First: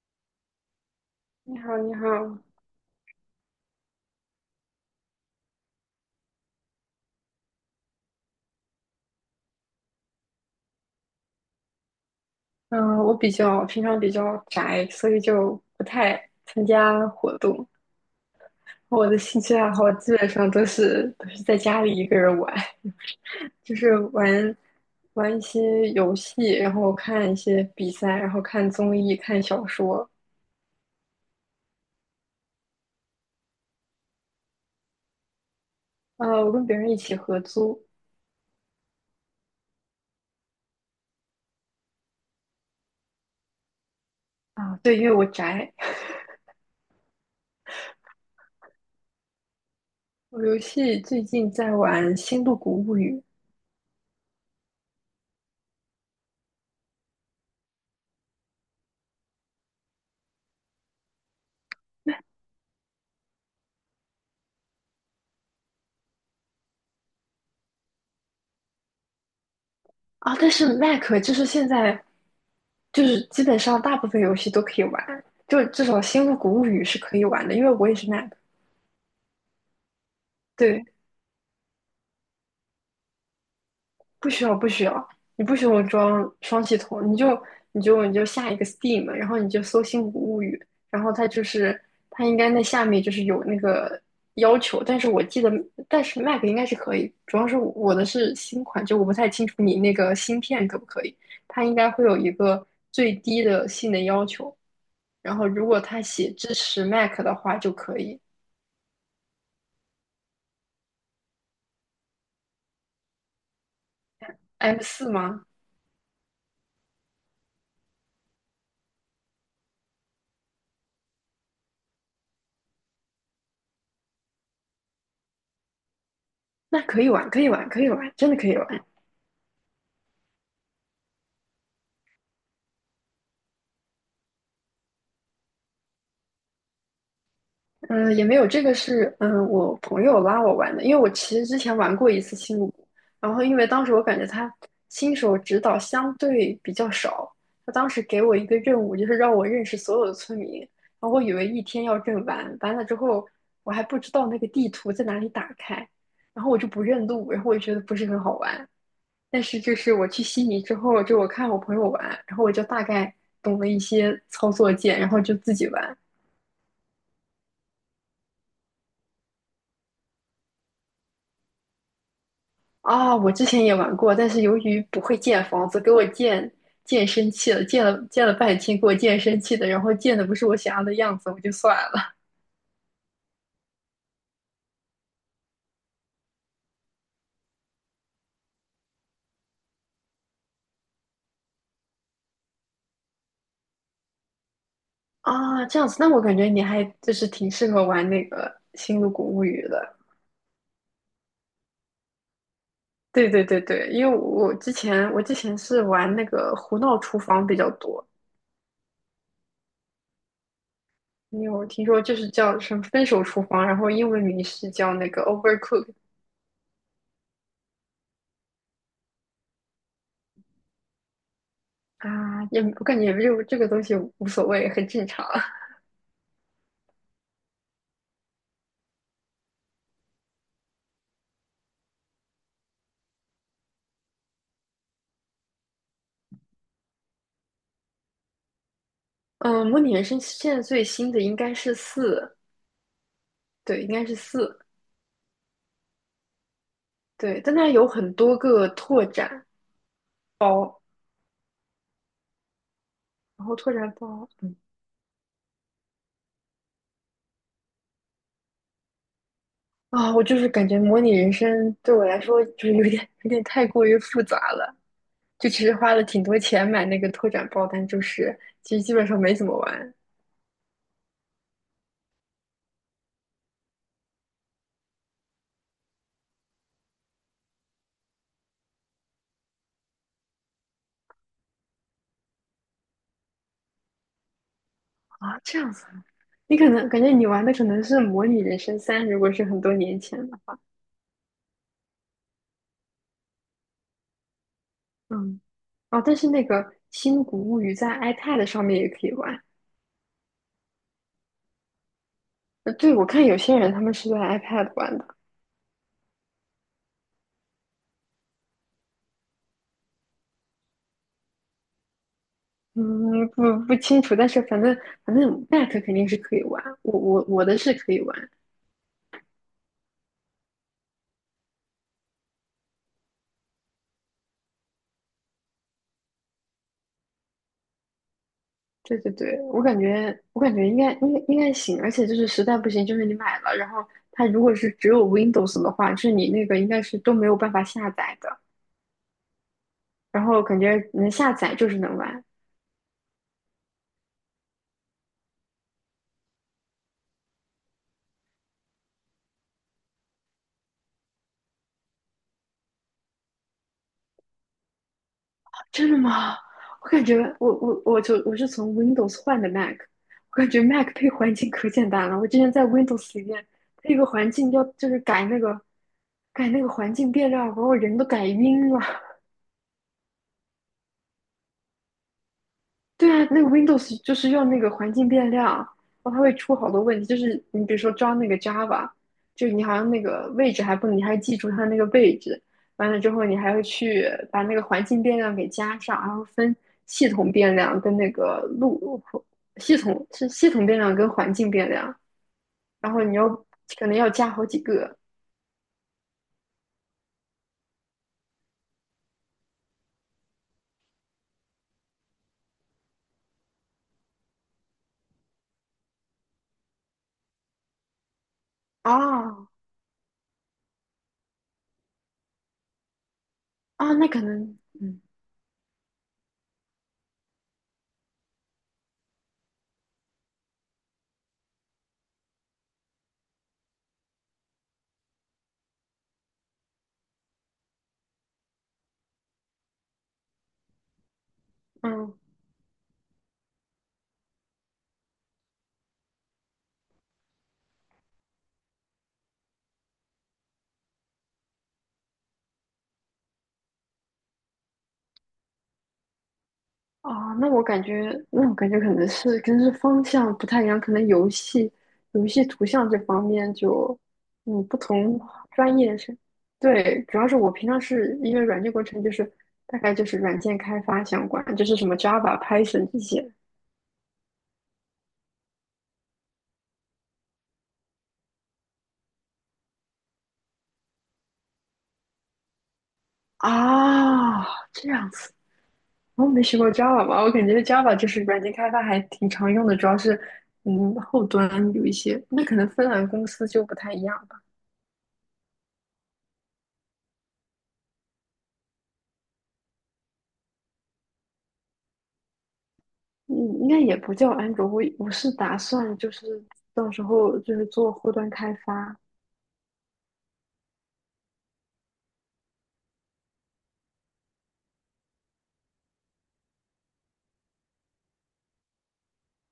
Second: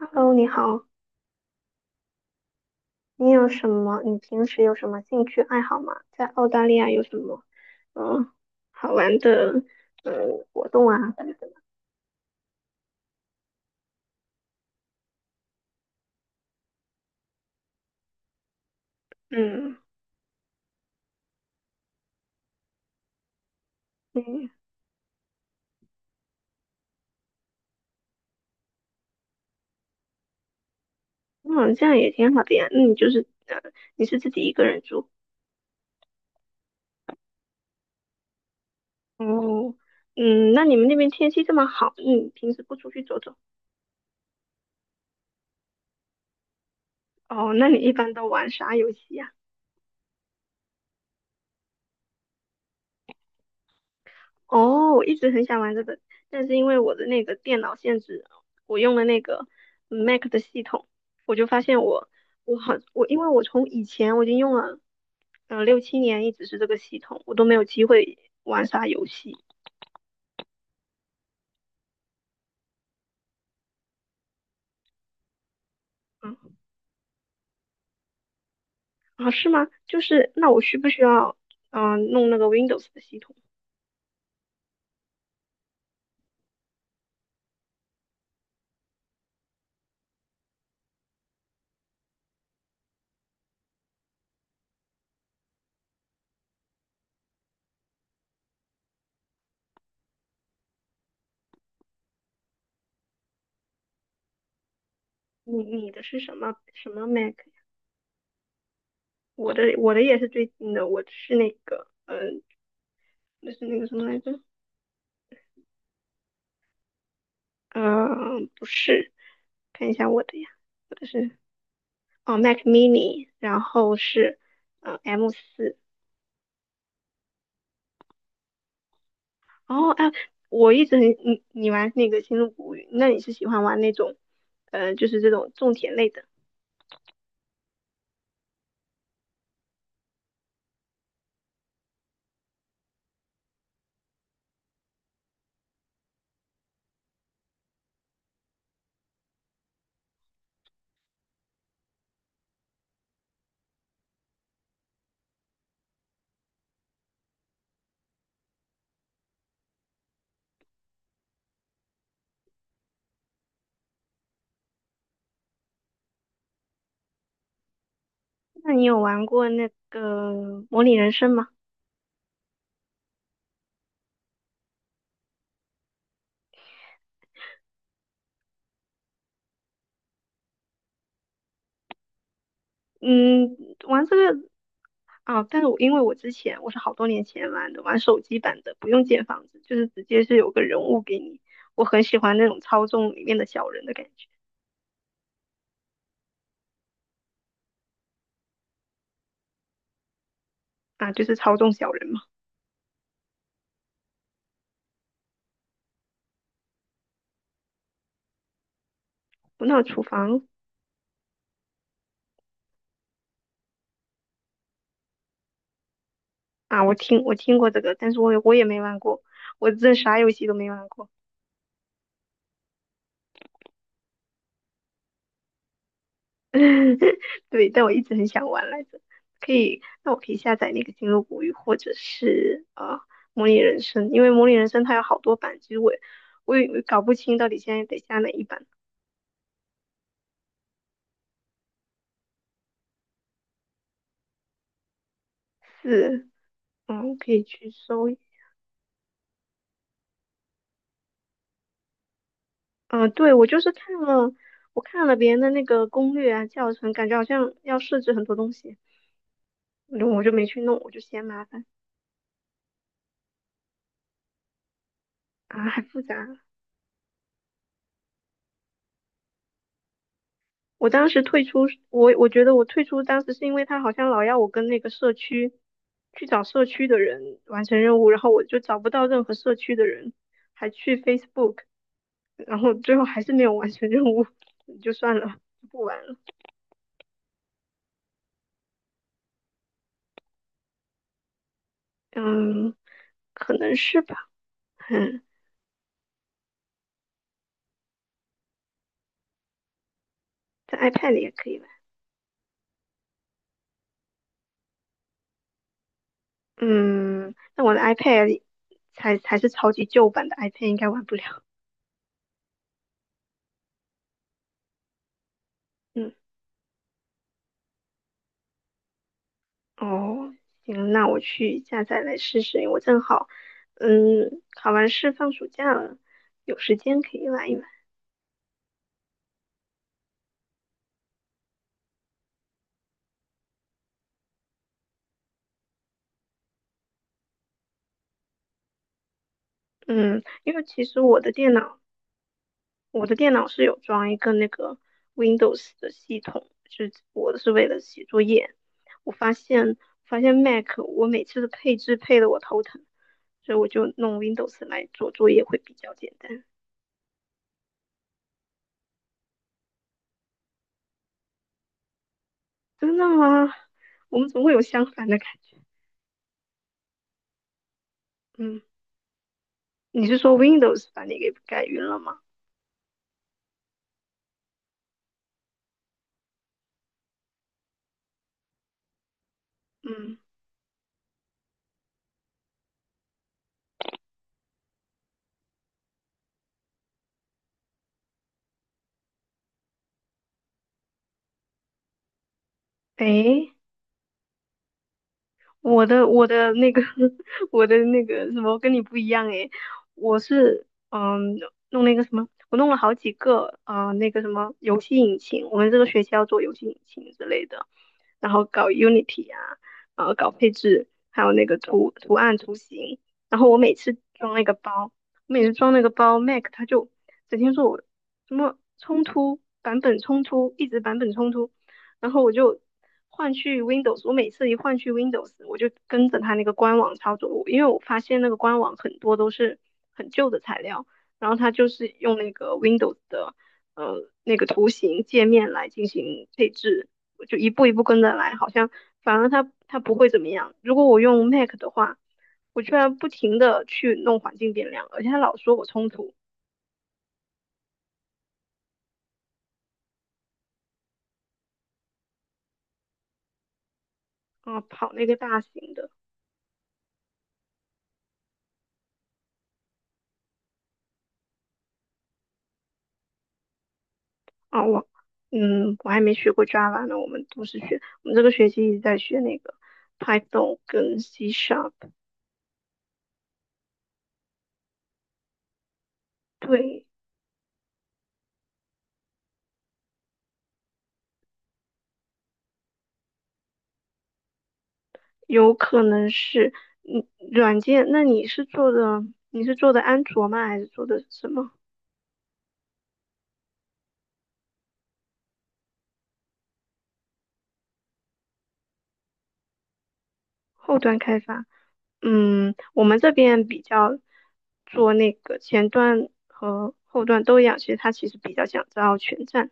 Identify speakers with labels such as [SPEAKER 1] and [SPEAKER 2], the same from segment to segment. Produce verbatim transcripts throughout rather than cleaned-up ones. [SPEAKER 1] Hello，你好，
[SPEAKER 2] 你好，你好，
[SPEAKER 1] 你有什么？你平时有什么兴趣爱好吗？在澳大利亚有什么嗯好玩的嗯活动啊？
[SPEAKER 2] 嗯，我比较平常比较宅，所以就不太参加活动。我的兴趣爱
[SPEAKER 1] 嗯
[SPEAKER 2] 好基本上都是都是在家里一个人玩，就是
[SPEAKER 1] 嗯，
[SPEAKER 2] 玩玩一些游戏，然后看一些比赛，然后看综艺、看小说。
[SPEAKER 1] 嗯，这样也挺好的呀。那你就是呃，你是自己一个人住？
[SPEAKER 2] 呃，我跟别人一起合租
[SPEAKER 1] 哦，嗯，那你们那边天气这么好，你平时不出去走走？
[SPEAKER 2] 啊，对，因为我宅。
[SPEAKER 1] 哦，那你一般都玩啥游戏呀？
[SPEAKER 2] 我游戏最近在玩《星露谷物语》，
[SPEAKER 1] 哦，我一直很想玩这个，但是因为我的那个电脑限制，我用了那个 Mac 的系统，我就发现我我好我因为我从以前我已经用了呃六七年，一直是这个系统，我都没有机会玩啥游戏。
[SPEAKER 2] 啊，但是 Mac 就是现在就是基本上大部分游戏都可以玩，就至少《星
[SPEAKER 1] 嗯，
[SPEAKER 2] 露谷物语》是可以玩的，因为我也是 Mac。
[SPEAKER 1] 啊是吗？就是那我需
[SPEAKER 2] 对，
[SPEAKER 1] 不需要嗯、呃弄那个 Windows 的系统？
[SPEAKER 2] 不需要不需要，你不需要装双系统，你就你就你就下一个 Steam，然后你就搜《星谷物语》，然后它就是它应该那下面就是有那个要求，但是我记得，但是 Mac 应该是可以，主要是我的是新款，就我不太清楚你那个芯片可不可以，它应该会有一个最低的性能要求。然后
[SPEAKER 1] 你
[SPEAKER 2] 如果
[SPEAKER 1] 你的
[SPEAKER 2] 他
[SPEAKER 1] 是
[SPEAKER 2] 写
[SPEAKER 1] 什
[SPEAKER 2] 支
[SPEAKER 1] 么
[SPEAKER 2] 持
[SPEAKER 1] 什么
[SPEAKER 2] Mac 的
[SPEAKER 1] Mac？
[SPEAKER 2] 话就可以。
[SPEAKER 1] 我的我的也是最近的，我是那个嗯、呃，那是那个什么来着？
[SPEAKER 2] M 四吗？
[SPEAKER 1] 嗯，不是，看一下我的呀，我的是哦，Mac mini，然后是嗯 M 四。
[SPEAKER 2] 那可以玩，可以玩，可以玩，真的可以玩。
[SPEAKER 1] 哦，哎，我一直很你你玩那个《星露谷物语》，那你是喜欢玩那种，呃，就是这种种田类的？
[SPEAKER 2] 嗯，呃也没有，这个是嗯呃我朋友拉我玩的，因为我其实之前玩过一次星露谷，然后因为当时我感觉他新手指导相对比较少，他当时给我一个任务，就是让我认识所有的村民，然后我以为一天要认完，完了之后我还不知道那个地图在哪里打开，然后我就不认路，然后我就觉得不是很好玩，但是就是我去悉尼之后，就我看我朋友玩，然后我就大概懂了一些操作键，然后就自己玩。
[SPEAKER 1] 那你有玩过那个《模拟人生》吗？
[SPEAKER 2] 啊，我之前也玩过，但是由于不会建房子，给我建建生气了，建了建了半天，给我建生气的，然后建的不是我想要的样子，我就算了。
[SPEAKER 1] 嗯，玩这个啊，但是我因为我之前我是好多年前玩的，玩手机版的，不用建房子，就是直接是有个人物给你，我很喜欢那种操纵里面的小人的感觉。
[SPEAKER 2] 啊，这样子，那我感觉你还就是挺适合玩那个《星露谷物语》的。
[SPEAKER 1] 啊，就是操纵小人嘛。
[SPEAKER 2] 对对对对，因为我之前我之前是玩那个胡闹厨房比较多，
[SPEAKER 1] 不闹厨房
[SPEAKER 2] 你有听说就是叫什么“分手厨房”，然后英文名是叫那个 “Overcook”
[SPEAKER 1] 啊，我听我听过这个，但是我也我也没玩过，我真的啥游戏都没玩过。
[SPEAKER 2] 啊？也我感觉这个这个东西无所谓，很正常。
[SPEAKER 1] 对，但我一直很想玩来着。可以，那我可以下载那个《星露谷雨》或者是啊、呃模拟人生》，因为模拟人生它有好多版，其实我也我也搞不清到底现在得下哪一版。
[SPEAKER 2] 嗯，模拟人生现在最新的应该是四，对，应该是四，
[SPEAKER 1] 是，嗯，可
[SPEAKER 2] 对，
[SPEAKER 1] 以
[SPEAKER 2] 但它
[SPEAKER 1] 去
[SPEAKER 2] 有
[SPEAKER 1] 搜
[SPEAKER 2] 很
[SPEAKER 1] 一
[SPEAKER 2] 多个拓展，
[SPEAKER 1] 嗯，对，我
[SPEAKER 2] 然后
[SPEAKER 1] 就是
[SPEAKER 2] 拓展
[SPEAKER 1] 看
[SPEAKER 2] 包，
[SPEAKER 1] 了，
[SPEAKER 2] 嗯
[SPEAKER 1] 我看了别人的那个攻略啊、教程，感觉好像要设置很多东西，我就
[SPEAKER 2] 啊，
[SPEAKER 1] 我
[SPEAKER 2] 我
[SPEAKER 1] 就
[SPEAKER 2] 就
[SPEAKER 1] 没
[SPEAKER 2] 是
[SPEAKER 1] 去
[SPEAKER 2] 感
[SPEAKER 1] 弄，
[SPEAKER 2] 觉
[SPEAKER 1] 我就
[SPEAKER 2] 模拟
[SPEAKER 1] 嫌
[SPEAKER 2] 人
[SPEAKER 1] 麻烦。
[SPEAKER 2] 生对我来说就是有点有点太过于复杂了，就其
[SPEAKER 1] 啊，
[SPEAKER 2] 实
[SPEAKER 1] 还
[SPEAKER 2] 花
[SPEAKER 1] 复
[SPEAKER 2] 了
[SPEAKER 1] 杂。
[SPEAKER 2] 挺多钱买那个拓展包，但就是其实基本上没怎么玩。
[SPEAKER 1] 我当时退出，我我觉得我退出当时是因为他好像老要我跟那个社区去找社区的人完成任务，然后我就找不到任何社区的人，还去 Facebook，然后最后还是没有完成任务，就算了，
[SPEAKER 2] 啊，这样
[SPEAKER 1] 不
[SPEAKER 2] 子
[SPEAKER 1] 玩
[SPEAKER 2] 啊
[SPEAKER 1] 了。
[SPEAKER 2] 你可能感觉你玩的可能是《模拟人生三》，如果是很多年前的话，
[SPEAKER 1] 嗯，可能是吧。嗯，
[SPEAKER 2] 嗯，哦，但是那个《新古物语》在 iPad 上面也可以玩。
[SPEAKER 1] 在 iPad 里也可以玩。
[SPEAKER 2] 呃，对，我看有些人他们是在 iPad 玩的，
[SPEAKER 1] 嗯，但我的 iPad 里才才是超级旧版的 iPad，应该玩不了。
[SPEAKER 2] 嗯，不不清楚，但是反正反正 Mac 肯定
[SPEAKER 1] 嗯。
[SPEAKER 2] 是可以玩，我我我的是可以玩。
[SPEAKER 1] 哦，行，那我去下载来试试。我正好，嗯，考完试放暑假了，有时间可以玩一玩。
[SPEAKER 2] 对对对，我感觉我感觉应该应该应该行，而且就是实在不行，就是你买了，然后它如果是只有 Windows 的话，就是你那个应该是都没有办法下载的。
[SPEAKER 1] 嗯，
[SPEAKER 2] 然后
[SPEAKER 1] 因
[SPEAKER 2] 感
[SPEAKER 1] 为
[SPEAKER 2] 觉
[SPEAKER 1] 其实
[SPEAKER 2] 能
[SPEAKER 1] 我的
[SPEAKER 2] 下
[SPEAKER 1] 电
[SPEAKER 2] 载就是
[SPEAKER 1] 脑，
[SPEAKER 2] 能玩。
[SPEAKER 1] 我的电脑是有装一个那个 Windows 的系统，就是我是为了写作业。我发现发现 Mac 我每次的配置配得我头疼，所以我就弄 Windows 来做作业会比
[SPEAKER 2] 真
[SPEAKER 1] 较
[SPEAKER 2] 的
[SPEAKER 1] 简
[SPEAKER 2] 吗？
[SPEAKER 1] 单。
[SPEAKER 2] 我感觉我我我就我是从 Windows 换的 Mac，我感觉 Mac 配环境可简单了。我之前在
[SPEAKER 1] 真的
[SPEAKER 2] Windows 里面
[SPEAKER 1] 吗？
[SPEAKER 2] 配一个
[SPEAKER 1] 我们
[SPEAKER 2] 环
[SPEAKER 1] 怎么
[SPEAKER 2] 境
[SPEAKER 1] 会有
[SPEAKER 2] 要
[SPEAKER 1] 相
[SPEAKER 2] 就是
[SPEAKER 1] 反的
[SPEAKER 2] 改
[SPEAKER 1] 感
[SPEAKER 2] 那
[SPEAKER 1] 觉？
[SPEAKER 2] 个改那个环境变量，把我人都改
[SPEAKER 1] 嗯，
[SPEAKER 2] 晕了。
[SPEAKER 1] 你是说 Windows 把你给改晕了吗？
[SPEAKER 2] 对啊，那个 Windows 就是用那个环境变量，然后它会出好多问题。就是你比如说装那个 Java，就你好像那
[SPEAKER 1] 嗯，
[SPEAKER 2] 个位置还不能你还记住它那个位置，完了之后你还要去把那个环境变量给加上，然后分系统变量跟那个路系统是系统变量跟环境变量，然后你要
[SPEAKER 1] 诶，
[SPEAKER 2] 可能要加好几个
[SPEAKER 1] 我的我的那个 我的那个什么跟你不一样诶，我是嗯弄那个什么，我弄了好几个啊、呃那个什么游戏引擎，我们这个学期要做游戏引擎之类的，然后搞 Unity 啊，
[SPEAKER 2] 啊
[SPEAKER 1] 呃搞配置，还有那个图图案图形，然后我每
[SPEAKER 2] 啊，
[SPEAKER 1] 次
[SPEAKER 2] 那可
[SPEAKER 1] 装那个
[SPEAKER 2] 能
[SPEAKER 1] 包，
[SPEAKER 2] 嗯
[SPEAKER 1] 每次装那个包，Mac 它就整天说我什么冲突版本冲突，一直版本冲突。然后我就换去 Windows，我每次一换去 Windows，我就跟着它那个官网操作，因为我发现那个官网很多都是很旧的材料，然后它就是
[SPEAKER 2] 嗯
[SPEAKER 1] 用那个 Windows 的呃那个图形界面来进行配置，我就一步一步跟着来，好像反而它它不会怎么样。如果我用 Mac 的话，我居然不停的去弄环境变量，而且它老说我冲突
[SPEAKER 2] 啊，那我感觉，那我感觉可能是跟是方向不太一样，可能游戏游戏图像这方面就，
[SPEAKER 1] 啊、
[SPEAKER 2] 嗯，不
[SPEAKER 1] 跑那个
[SPEAKER 2] 同
[SPEAKER 1] 大型
[SPEAKER 2] 专
[SPEAKER 1] 的，
[SPEAKER 2] 业是，对，主要是我平常是因为软件工程，就是大概就是软件开发相关，就是什么 Java、Python 这些
[SPEAKER 1] 啊，我，嗯，我还没学过 Java 呢，我们都是学，我们这个学期一直在学那个 Python 跟 C Sharp。
[SPEAKER 2] 啊，这样子，我没学过
[SPEAKER 1] 对，
[SPEAKER 2] Java 吧，我感觉 Java 就是软件开发还挺常用的，主要是嗯后端有一些，那可能芬兰公司就不太一样。
[SPEAKER 1] 有可能是，嗯，软件。那你是做的，你是做的安卓吗？还是做的什么
[SPEAKER 2] 嗯，应该也不叫安卓，我我是打算就是到时候就是做后端开发。
[SPEAKER 1] 后端开发？嗯，我们这边比较做那个前端和后端都一样，其实它其实比较想招全站，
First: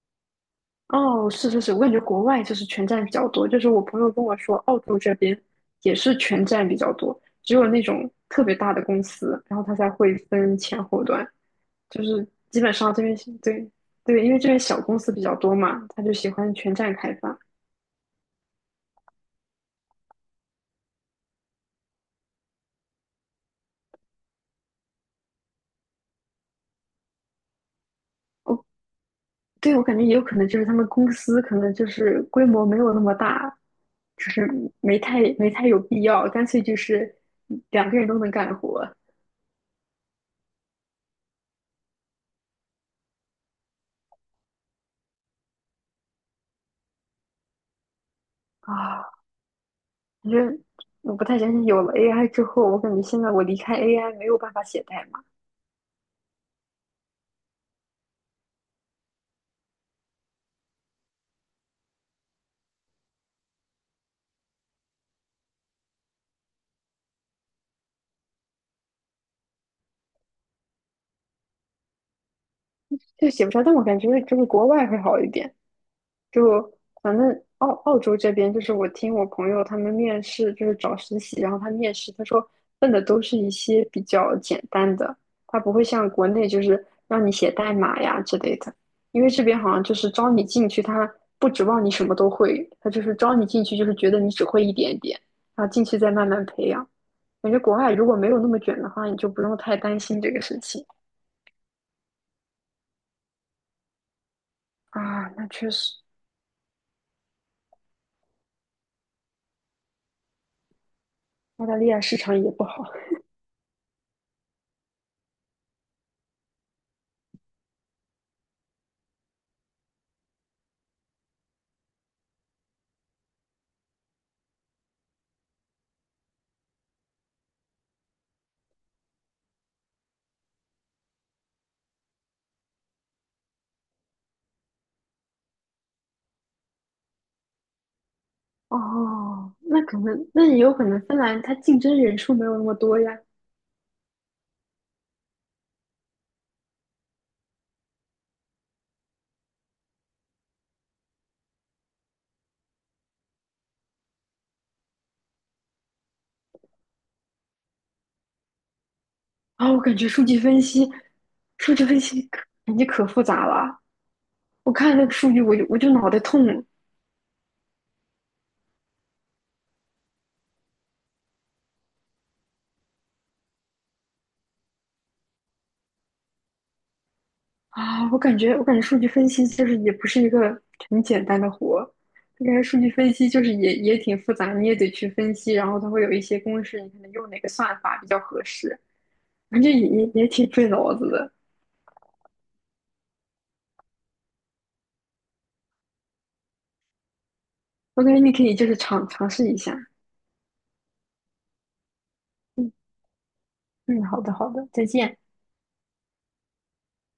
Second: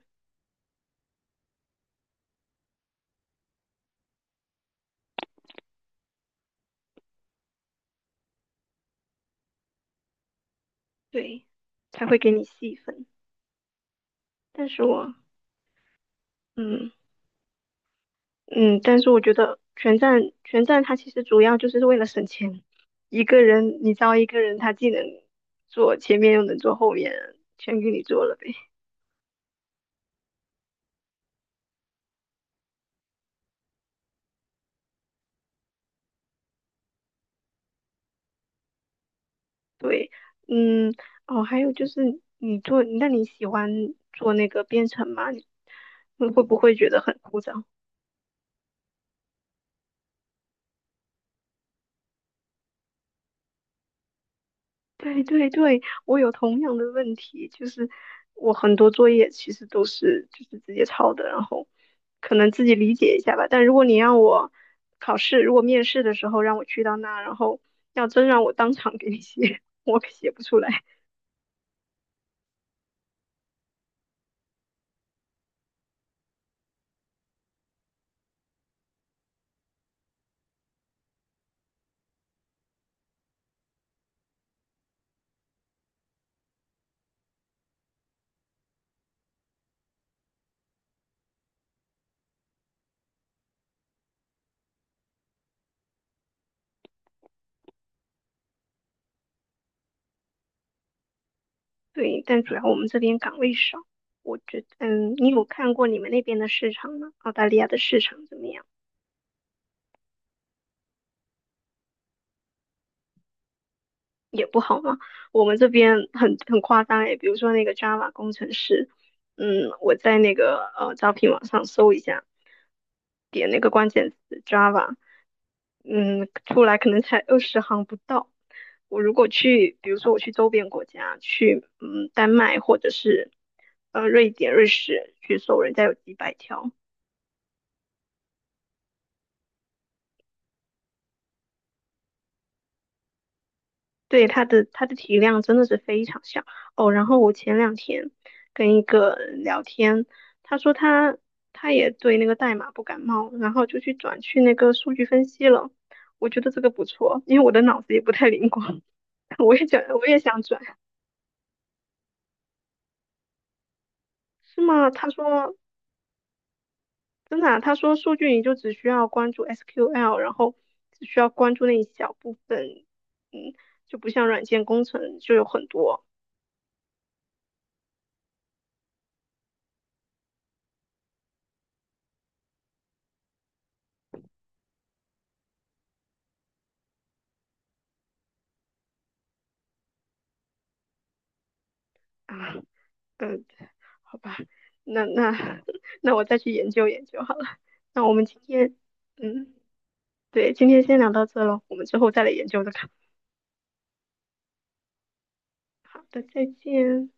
[SPEAKER 2] 哦，是是是，我感觉国外就是全站比较多，就是我朋友跟我说，澳洲这边也是全站比较多，只有那种特别大的公司，然后他才会分前后端，
[SPEAKER 1] 对，
[SPEAKER 2] 就
[SPEAKER 1] 才会
[SPEAKER 2] 是
[SPEAKER 1] 给你
[SPEAKER 2] 基本
[SPEAKER 1] 细
[SPEAKER 2] 上这
[SPEAKER 1] 分。
[SPEAKER 2] 边对对，因为这边
[SPEAKER 1] 但
[SPEAKER 2] 小
[SPEAKER 1] 是
[SPEAKER 2] 公司
[SPEAKER 1] 我，
[SPEAKER 2] 比较多嘛，他就喜欢全
[SPEAKER 1] 嗯。
[SPEAKER 2] 站开发。
[SPEAKER 1] 嗯，但是我觉得全站全站它其实主要就是为了省钱。一个人你招一个人，他既能做前面又能做后面，全给你做了呗。
[SPEAKER 2] 对，我感觉也有可能就是他们公司可能就是规模没有那么大，就是没太没太有必要，干脆就是两个人都能干活
[SPEAKER 1] 对，嗯，哦，还有就是你做，那你喜欢做那个编程吗？你会不会觉得很枯燥？
[SPEAKER 2] 啊。反正我不太相信有了 A I 之后，我感觉现在我离开 A I 没有办法写代
[SPEAKER 1] 对
[SPEAKER 2] 码，
[SPEAKER 1] 对对，我有同样的问题，就是我很多作业其实都是就是直接抄的，然后可能自己理解一下吧。但如果你让我考试，如果面试的时候让我去到那，然后要真让我当场给你写，我可写不出来。
[SPEAKER 2] 就写不出来。但我感觉这个国外会好一点，就反正澳澳洲这边，就是我听我朋友他们面试，就是找实习，然后他面试，他说问的都是一些比较简单的，他不会像国内就是让你写代码呀之类的，因为这边好像就是招你进去，他不指望你什么都会，他就是招你进去就是觉得你只会一点点，然后进去再慢慢培养。感觉国外如果没有那么卷的话，你就不用太担心这个事情
[SPEAKER 1] 对，但主要我们这边岗位少，我觉得，嗯，
[SPEAKER 2] 啊。
[SPEAKER 1] 你有
[SPEAKER 2] 那确
[SPEAKER 1] 看过
[SPEAKER 2] 实，
[SPEAKER 1] 你们那边的市场吗？澳大利亚的市场怎么样？
[SPEAKER 2] 澳大利亚市场也不好。
[SPEAKER 1] 也不好嘛。我们这边很很夸张诶，比如说那个 Java 工程师，嗯，我在那个呃招聘网上搜一下，点那个关键词 Java，嗯，出来可能才二十行不到。我如果去，比如说我去周边国家，去嗯丹麦或者是呃瑞典、瑞士去搜，人家有几百条。
[SPEAKER 2] 哦，那可能，那也有可能芬兰它竞争人数没有那么多呀。
[SPEAKER 1] 对，它的它的体量真的是非常小哦。然后我前两天跟一个聊天，他说他他也对那个代码不感冒，然后就去转去那个数据分析了。我觉得这个不错，因为我的脑子也不太灵光，我也
[SPEAKER 2] 啊、我
[SPEAKER 1] 想
[SPEAKER 2] 感
[SPEAKER 1] 我
[SPEAKER 2] 觉
[SPEAKER 1] 也
[SPEAKER 2] 数据
[SPEAKER 1] 想转，
[SPEAKER 2] 分析，数据分析可感觉可复杂了。
[SPEAKER 1] 是
[SPEAKER 2] 我
[SPEAKER 1] 吗？
[SPEAKER 2] 看那
[SPEAKER 1] 他
[SPEAKER 2] 个数据，
[SPEAKER 1] 说
[SPEAKER 2] 我就我就脑袋痛
[SPEAKER 1] 真的啊？他说数据你就只需要关注 S Q L，然后只需要关注那一小部分，嗯，就不像软件工程就有很多
[SPEAKER 2] 啊！我感觉，我感觉数据分析就是也不是一个很简单的活。我感觉数据分析就是也也挺复杂，你也得去分析，然后它会有一些公式，你可能用哪个算法比较合适，反正也也也挺费脑子的。
[SPEAKER 1] 啊，嗯，好吧，那那 那我再去研究研究好了。
[SPEAKER 2] 我
[SPEAKER 1] 那我
[SPEAKER 2] 感觉
[SPEAKER 1] 们
[SPEAKER 2] 你
[SPEAKER 1] 今
[SPEAKER 2] 可以就
[SPEAKER 1] 天，
[SPEAKER 2] 是尝尝试
[SPEAKER 1] 嗯，
[SPEAKER 2] 一下。
[SPEAKER 1] 对，今天先聊到这了，我们之后再来研究这
[SPEAKER 2] 嗯
[SPEAKER 1] 个。
[SPEAKER 2] 嗯，好的好的，再见。
[SPEAKER 1] 好的，再见。